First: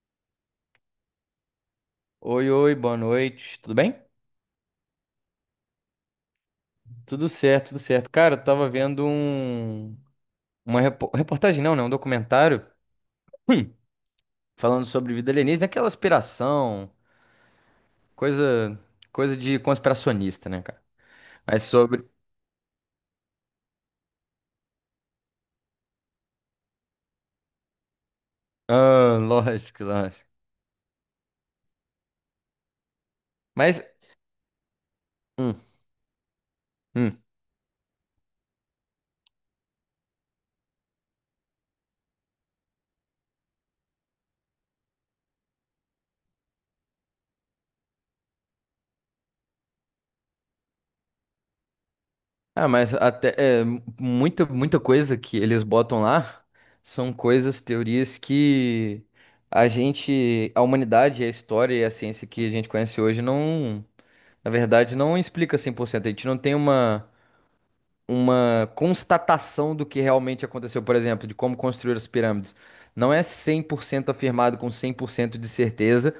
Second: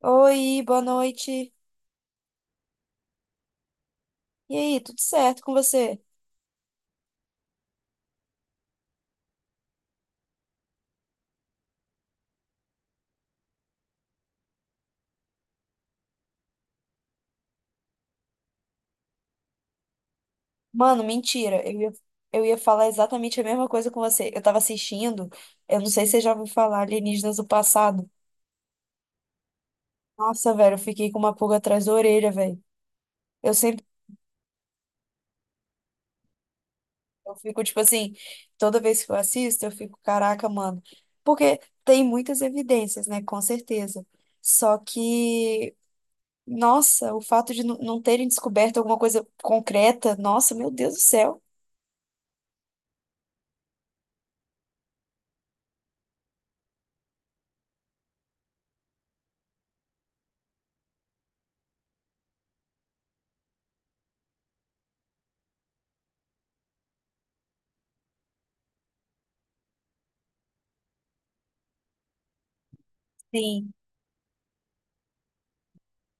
Oi, boa noite. Oi, oi, boa noite. Tudo bem? E aí, tudo certo com você? Tudo certo, tudo certo. Cara, eu tava vendo uma reportagem, não, né? Um documentário hum, falando sobre vida alienígena, aquela aspiração, coisa coisa de conspiracionista, né, cara? Mano, mentira. Mas sobre... Eu ia falar exatamente a mesma coisa com você. Eu tava assistindo, eu não sei se você já ouviu falar Alienígenas do Passado. Ah, lógico, lógico. Nossa, velho, eu fiquei com uma pulga atrás da orelha, velho. Eu Mas sempre, hum, hum. eu fico tipo assim, toda vez que eu assisto, eu fico, caraca, mano. Porque tem muitas evidências, né? Com certeza. Só que, nossa, o fato de não terem descoberto alguma coisa concreta, nossa, meu Deus do céu. Ah, mas até é, muita coisa que eles botam lá são coisas, teorias que a gente, a humanidade, a história e a ciência que a gente conhece hoje não... Na verdade, não explica 100%. A gente não tem uma constatação do que realmente aconteceu, por exemplo, de como construir as pirâmides. Não é Sim, 100% afirmado com 100% de certeza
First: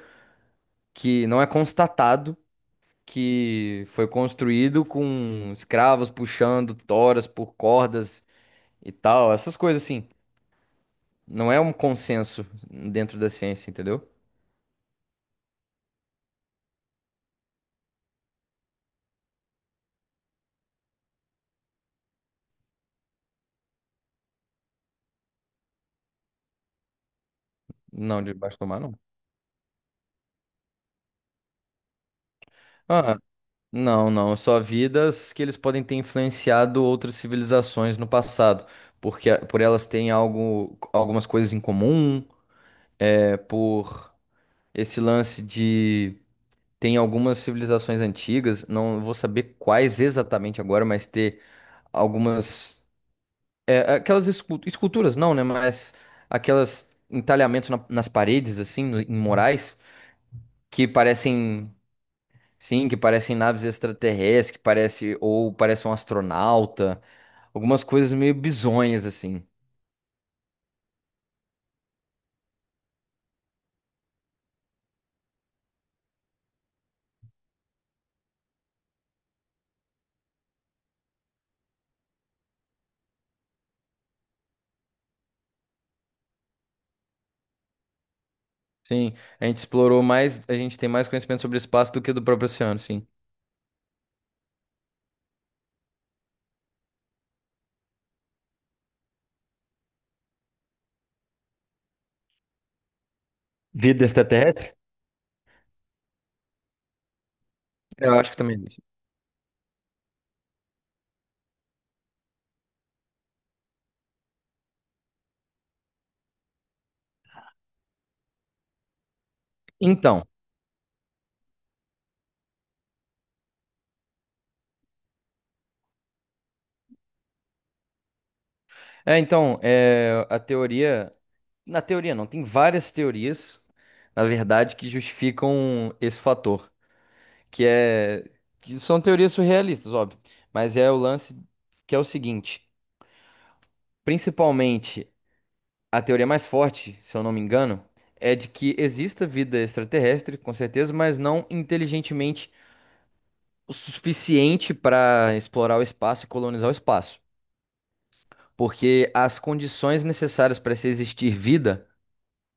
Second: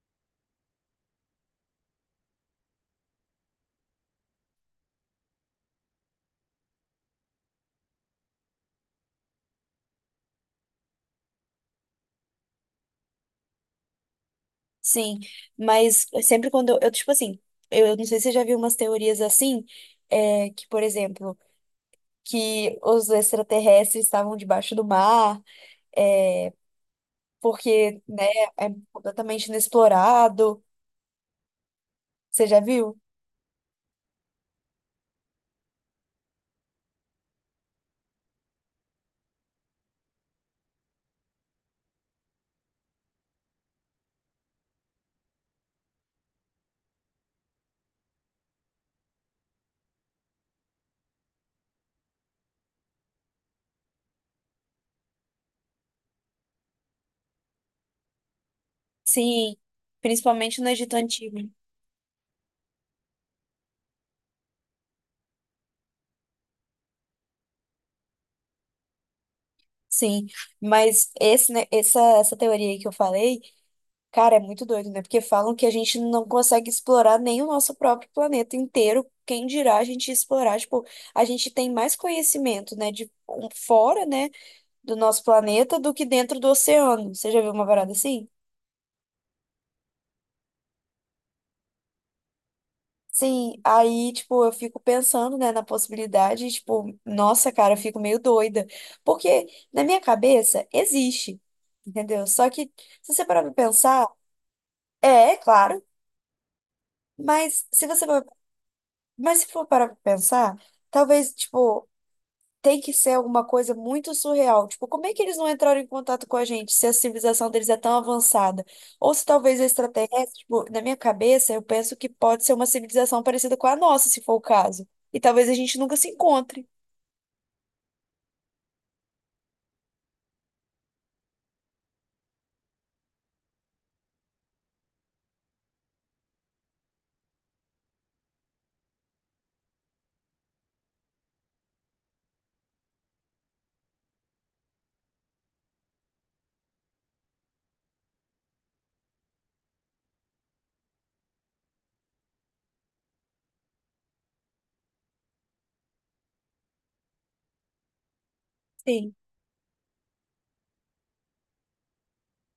que não é constatado, que foi construído com escravos puxando toras por cordas e tal, essas coisas assim. Não é um consenso dentro da ciência, entendeu? sim. Mas sempre quando tipo assim, eu não sei se você já viu umas teorias assim, é, que, por exemplo, que os extraterrestres estavam debaixo do mar, é, porque, Não, né, debaixo do é mar, não. completamente inexplorado. Você já viu? Ah, não, não, só vidas que eles podem ter influenciado outras civilizações no passado, porque por elas têm algo, algumas coisas em comum, é, por esse lance de... tem algumas civilizações antigas, não vou saber quais exatamente agora, mas ter algumas, é, aquelas esculturas, não, né? Mas aquelas entalhamentos nas paredes assim, em Sim, murais principalmente no que Egito Antigo. parecem... Sim, que parecem naves extraterrestres, que parece, ou parece um astronauta, algumas coisas meio bizonhas assim. Sim, mas esse, né, essa teoria aí que eu falei, cara, é muito doido, né? Porque falam que a gente não consegue explorar nem o nosso próprio planeta inteiro. Quem dirá a gente explorar? Tipo, a gente tem mais conhecimento, né, de um- fora, né, do nosso planeta do que dentro do oceano. Você já viu uma parada assim? Sim, a gente explorou mais, a gente tem mais conhecimento sobre espaço do que do próprio oceano, sim. Sim, aí, tipo, eu fico pensando, né, na possibilidade, tipo, nossa, cara, eu fico meio doida. Porque na minha cabeça existe, entendeu? Só que, se você parar pra Vida pensar, extraterrestre? é, claro. Mas se você Eu for, acho que também existe. mas se for parar pra pensar, talvez, tipo, tem que ser alguma coisa muito surreal. Tipo, como é que eles não entraram em contato com a gente se a civilização deles é tão avançada? Ou se talvez Então, extraterrestre, tipo, na minha cabeça, eu penso que pode ser uma civilização parecida com a nossa, se for o caso. E talvez a gente nunca se encontre. Então, é, a teoria, na teoria não, tem várias teorias, na verdade, que justificam esse fator, que é, que são teorias surrealistas, óbvio, mas é o lance que é o seguinte, principalmente... A teoria mais forte, se eu não me engano, é de que exista vida extraterrestre, com certeza, mas não inteligentemente o suficiente para explorar o espaço e colonizar o espaço. Porque Sim, as condições necessárias para se existir vida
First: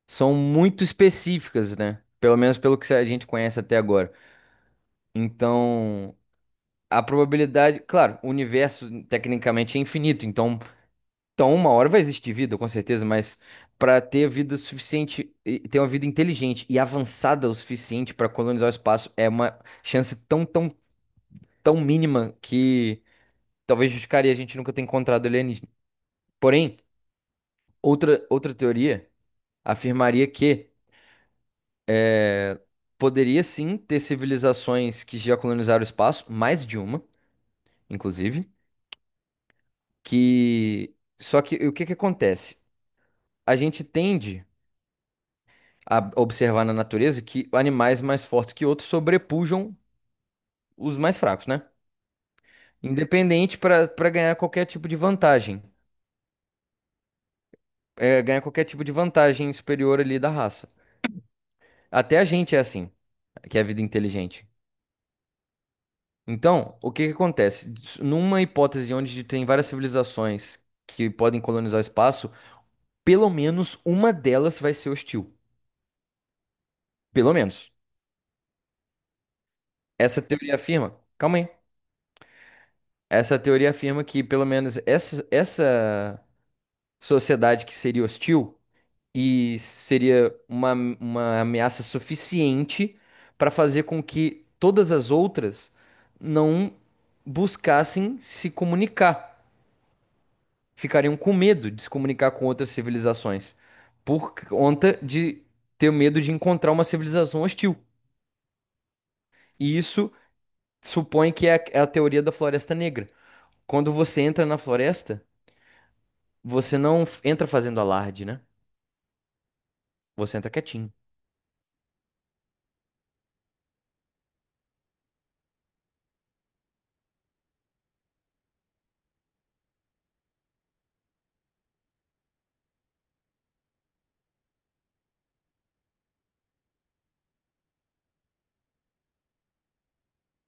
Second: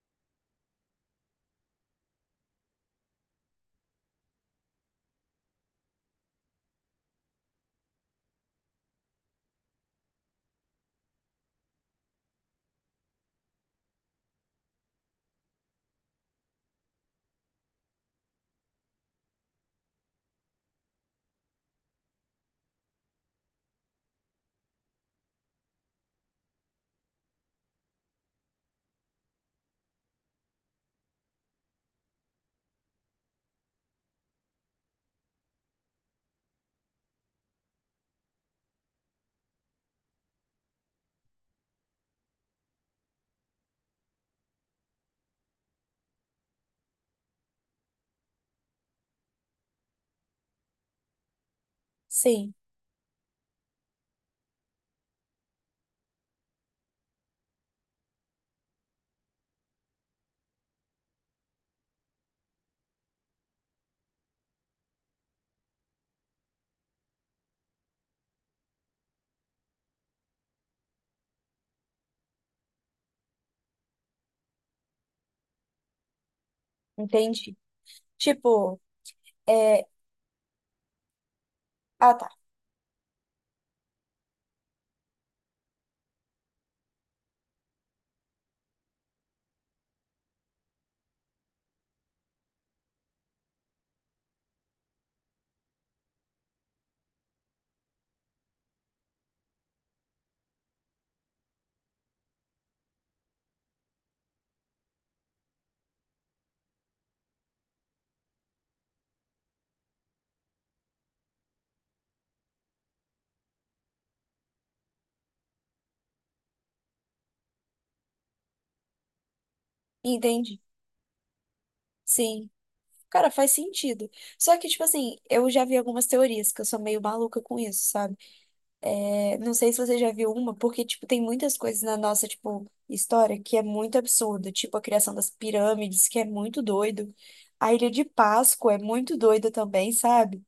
são muito específicas, né? Pelo menos pelo que a gente conhece até agora. Então, a probabilidade, claro, o universo tecnicamente é infinito, então... Então, uma hora vai existir vida, com certeza, mas para ter vida suficiente, e ter uma vida inteligente e avançada o suficiente para colonizar o espaço, é uma chance tão, tão, tão mínima que talvez justificaria a gente nunca ter encontrado alienígena. Porém, outra teoria afirmaria que poderia sim ter civilizações que já colonizaram o espaço, mais de uma, inclusive, que... só que o que que acontece? A gente tende a observar na natureza que animais mais fortes que outros sobrepujam os mais fracos, né? sim, Independente, para ganhar qualquer tipo de vantagem, é, ganhar qualquer tipo de vantagem superior ali da raça. Até a gente é assim, que é a vida inteligente. Então, o que que acontece? Numa hipótese onde tem várias civilizações que podem colonizar o espaço, pelo menos uma delas vai ser hostil. Pelo entendi. menos. Tipo, é... Essa teoria afirma. Calma aí. Ah, tá, Essa teoria afirma que pelo menos essa sociedade que seria hostil e seria uma ameaça suficiente para fazer com que todas as outras não buscassem se comunicar, ficariam com medo de se comunicar com outras civilizações por conta de ter medo de encontrar uma civilização hostil. E isso supõe que é a, é a teoria da floresta negra. Quando você entra na floresta, você não entra fazendo alarde, né? Você entra entendi. quietinho. Sim. Cara, faz sentido. Só que, tipo assim, eu já vi algumas teorias que eu sou meio maluca com isso, sabe? É, não sei se você já viu uma, porque, tipo, tem muitas coisas na nossa, tipo, história que é muito absurda. Tipo, a criação das pirâmides, que é muito doido. A Ilha de Páscoa é muito doida também, sabe?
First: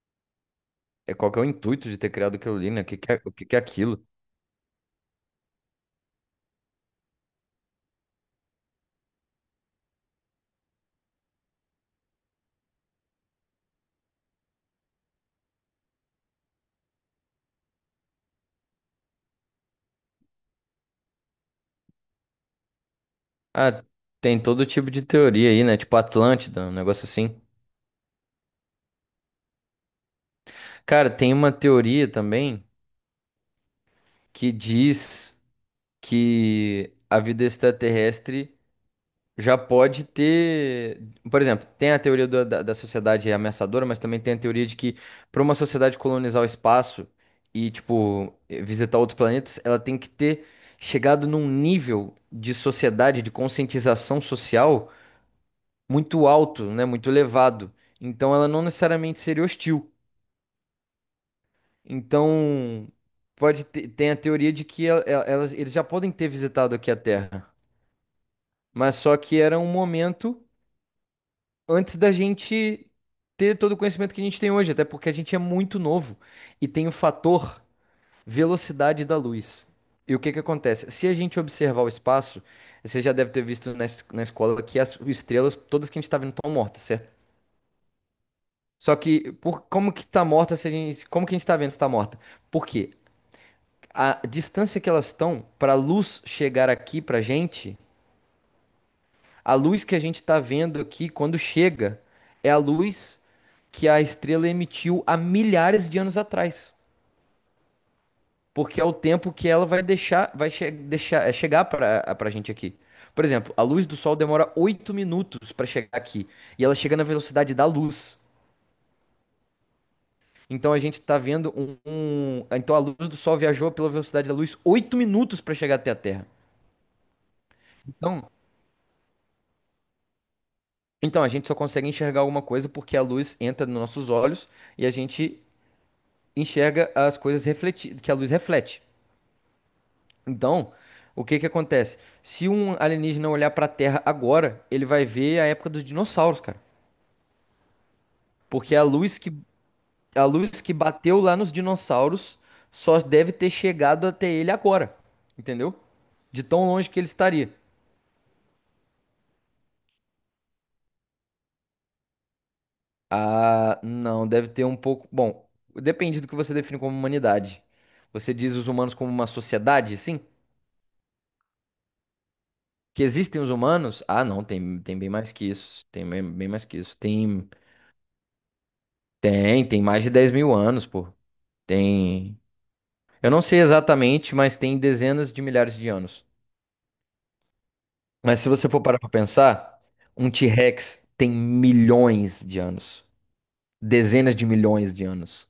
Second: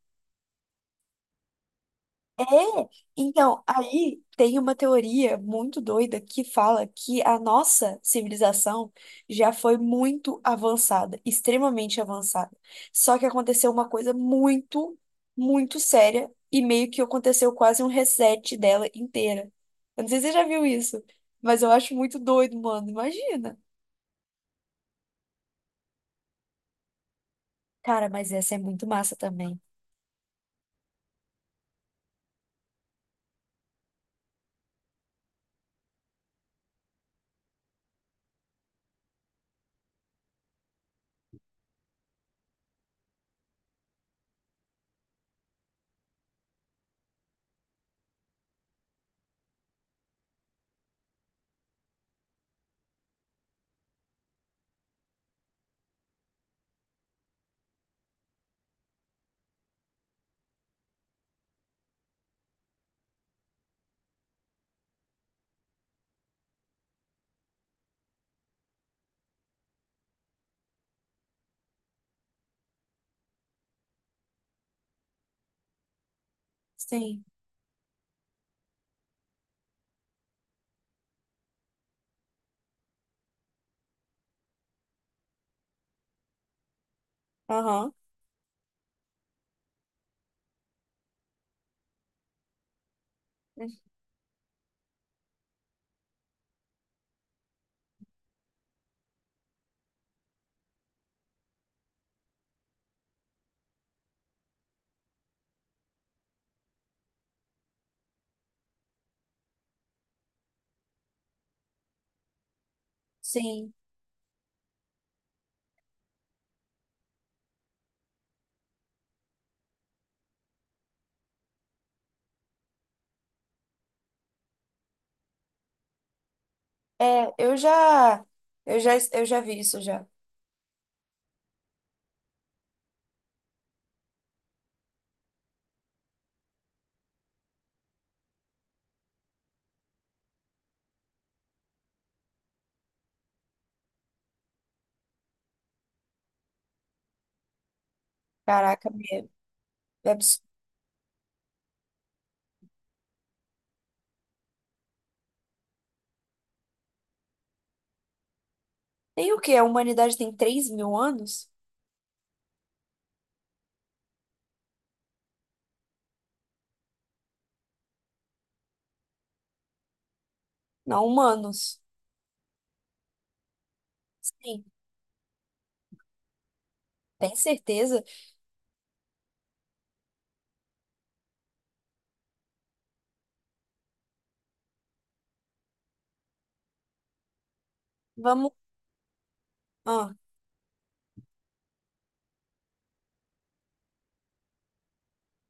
É, qual que é o intuito de ter criado É, aquilo ali, né? O que que é, o que que é então, aquilo? aí tem uma teoria muito doida que fala que a nossa civilização já foi muito avançada, extremamente avançada. Só que aconteceu uma coisa muito, muito séria e meio que aconteceu quase um reset dela inteira. Eu não sei se você já viu isso, mas eu acho muito doido, mano. Imagina. Ah, tem todo tipo de teoria aí, né? Tipo Atlântida, um negócio assim. Cara, mas essa é muito massa também. Cara, tem uma teoria também que diz que a vida extraterrestre já pode ter... Por exemplo, tem a teoria da sociedade ameaçadora, mas também tem a teoria de que para uma sociedade colonizar o espaço e, tipo, visitar outros planetas, ela tem que ter chegado num nível de sociedade, de conscientização social muito alto, né? Muito elevado. Então ela não necessariamente seria hostil. Então pode ter, tem a teoria de que elas, eles já podem ter visitado aqui a Terra, mas só que era um momento antes da gente ter todo o conhecimento que a gente tem hoje, até porque a gente é muito novo e tem o Sim. fator velocidade da luz. E o que que acontece? Se a gente observar o espaço, você já deve ter visto na, na escola que as estrelas, todas que a gente está vendo, estão mortas, certo? Aham. Só que por... como que tá morta? Se a gente... como que a gente tá vendo se tá morta? Porque a distância que elas estão para a luz chegar aqui pra gente, a luz que a gente tá vendo aqui quando chega é a luz que a estrela emitiu há milhares de anos atrás, porque é o tempo que ela vai deixar, vai che deixar, é, chegar para para gente aqui. Por exemplo, a Sim. luz do sol demora 8 minutos para chegar aqui e ela chega na velocidade da luz. Então a gente tá vendo Então a luz do Sol viajou pela velocidade da luz 8 minutos para chegar até a Terra. É, eu já, Então, eu já vi isso já. então a gente só consegue enxergar alguma coisa porque a luz entra nos nossos olhos e a gente enxerga as coisas refleti que a luz reflete. Então, o que que acontece? Se um alienígena olhar para a Terra agora, ele vai ver a época dos dinossauros, cara. Porque Caraca, é, é a absurdo. luz que bateu lá nos dinossauros só deve ter chegado até ele agora, entendeu? De tão longe que ele estaria. Tem o quê? A humanidade tem 3.000 anos? Ah, não, deve ter um pouco. Bom, depende do que você define como humanidade. Você diz os humanos como uma sociedade, sim? Não, humanos. Que existem os humanos? Ah, não, Sim, tem, tem bem mais que isso. Tem bem, bem mais que isso. tem Tem, certeza? tem, tem mais de 10.000 anos, pô. Tem. Eu não sei exatamente, mas tem dezenas de milhares de anos. Mas se Vamos. você for parar pra pensar, Ah, um T-Rex tem milhões de anos. Dezenas de milhões de anos.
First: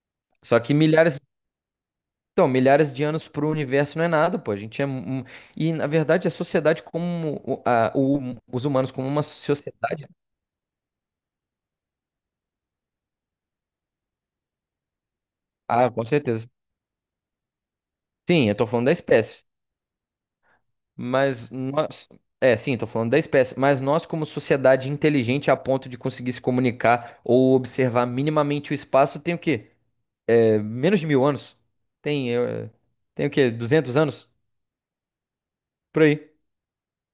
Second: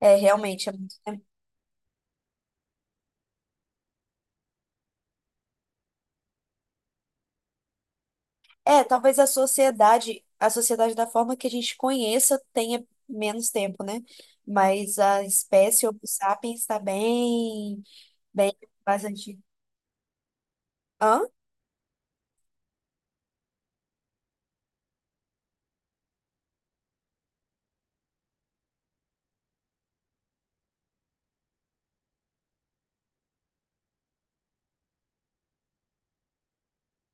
é, Só realmente, é que muito milhares... tempo. Então, milhares de anos para o universo não é nada, pô. A gente é... E, na verdade, a sociedade como... os É, humanos como talvez uma sociedade. A sociedade da forma que a gente conheça tenha menos tempo, né? Mas a espécie Ah, Homo com certeza. sapiens está bem, Sim, bem eu tô falando da mais antiga. espécie. Hã? Mas nós... É, sim, tô falando da espécie. Mas nós, como sociedade inteligente a ponto de conseguir se comunicar ou observar minimamente o espaço, tem o quê? É, menos de 1.000 anos? Tem. É, tem o quê? 200 anos? Por aí.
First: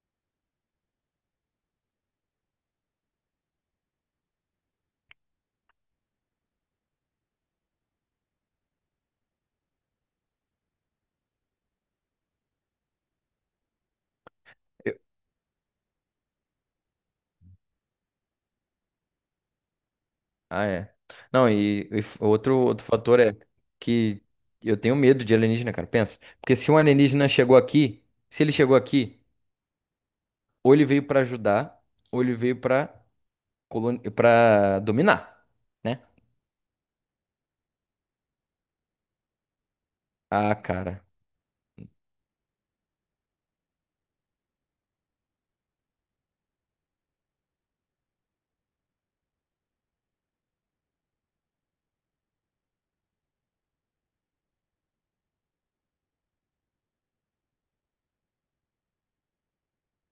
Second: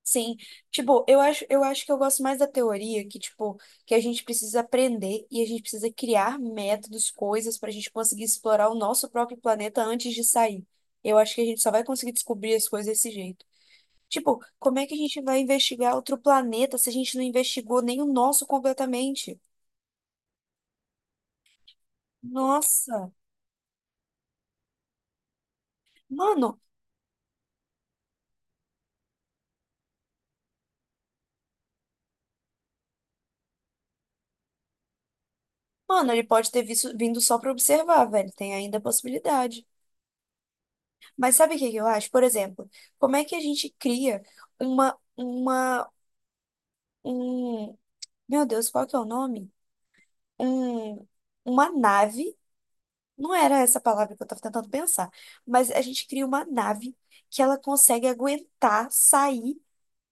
Sim, tipo, eu acho que eu gosto mais da teoria que, tipo, que a gente precisa aprender e a gente precisa criar métodos, coisas para a gente conseguir explorar o nosso próprio planeta antes de sair. Eu acho que a gente só vai conseguir descobrir as coisas desse jeito. Tipo, como é que a gente vai investigar outro planeta se a gente não investigou nem o nosso completamente? Ah, é. Não, e, outro, outro Nossa, fator é que eu tenho medo de alienígena, cara. Pensa. Porque mano, se um alienígena chegou aqui, se ele chegou aqui, ou ele veio pra ajudar, ou ele veio pra... pra dominar, né? mano, ele pode ter visto, vindo só para observar, velho, tem ainda a possibilidade. Ah, cara. Mas sabe o que que eu acho? Por exemplo, como é que a gente cria uma um, meu Deus, qual que é o nome? Um, uma nave, não era essa palavra que eu tava tentando pensar, mas a gente cria uma nave que ela consegue aguentar sair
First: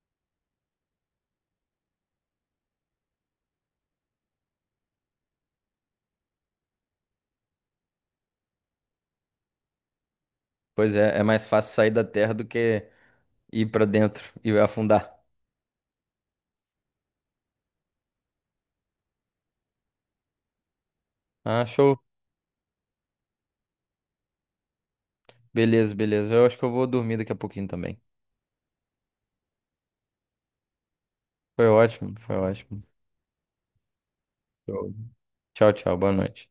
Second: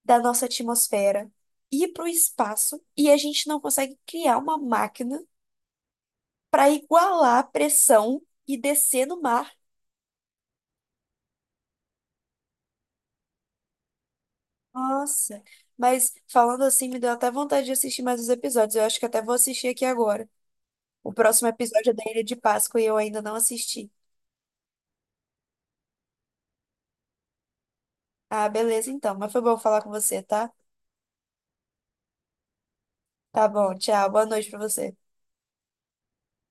da nossa atmosfera, ir para o espaço, e a gente não consegue criar uma máquina para igualar a pressão e descer no mar. Pois é, é mais fácil sair da Terra do que ir pra dentro e afundar. Nossa, mas falando assim, me deu até vontade de assistir mais os episódios. Eu acho que até vou assistir aqui agora. O próximo Ah, episódio é show. da Ilha de Páscoa e eu ainda não assisti. Beleza, beleza. Eu acho que eu vou dormir daqui a pouquinho também. Ah, beleza então. Mas foi bom falar com você, tá? Foi ótimo, foi ótimo. Tá bom, tchau. Boa noite pra Show. você. Tchau, tchau. Boa noite.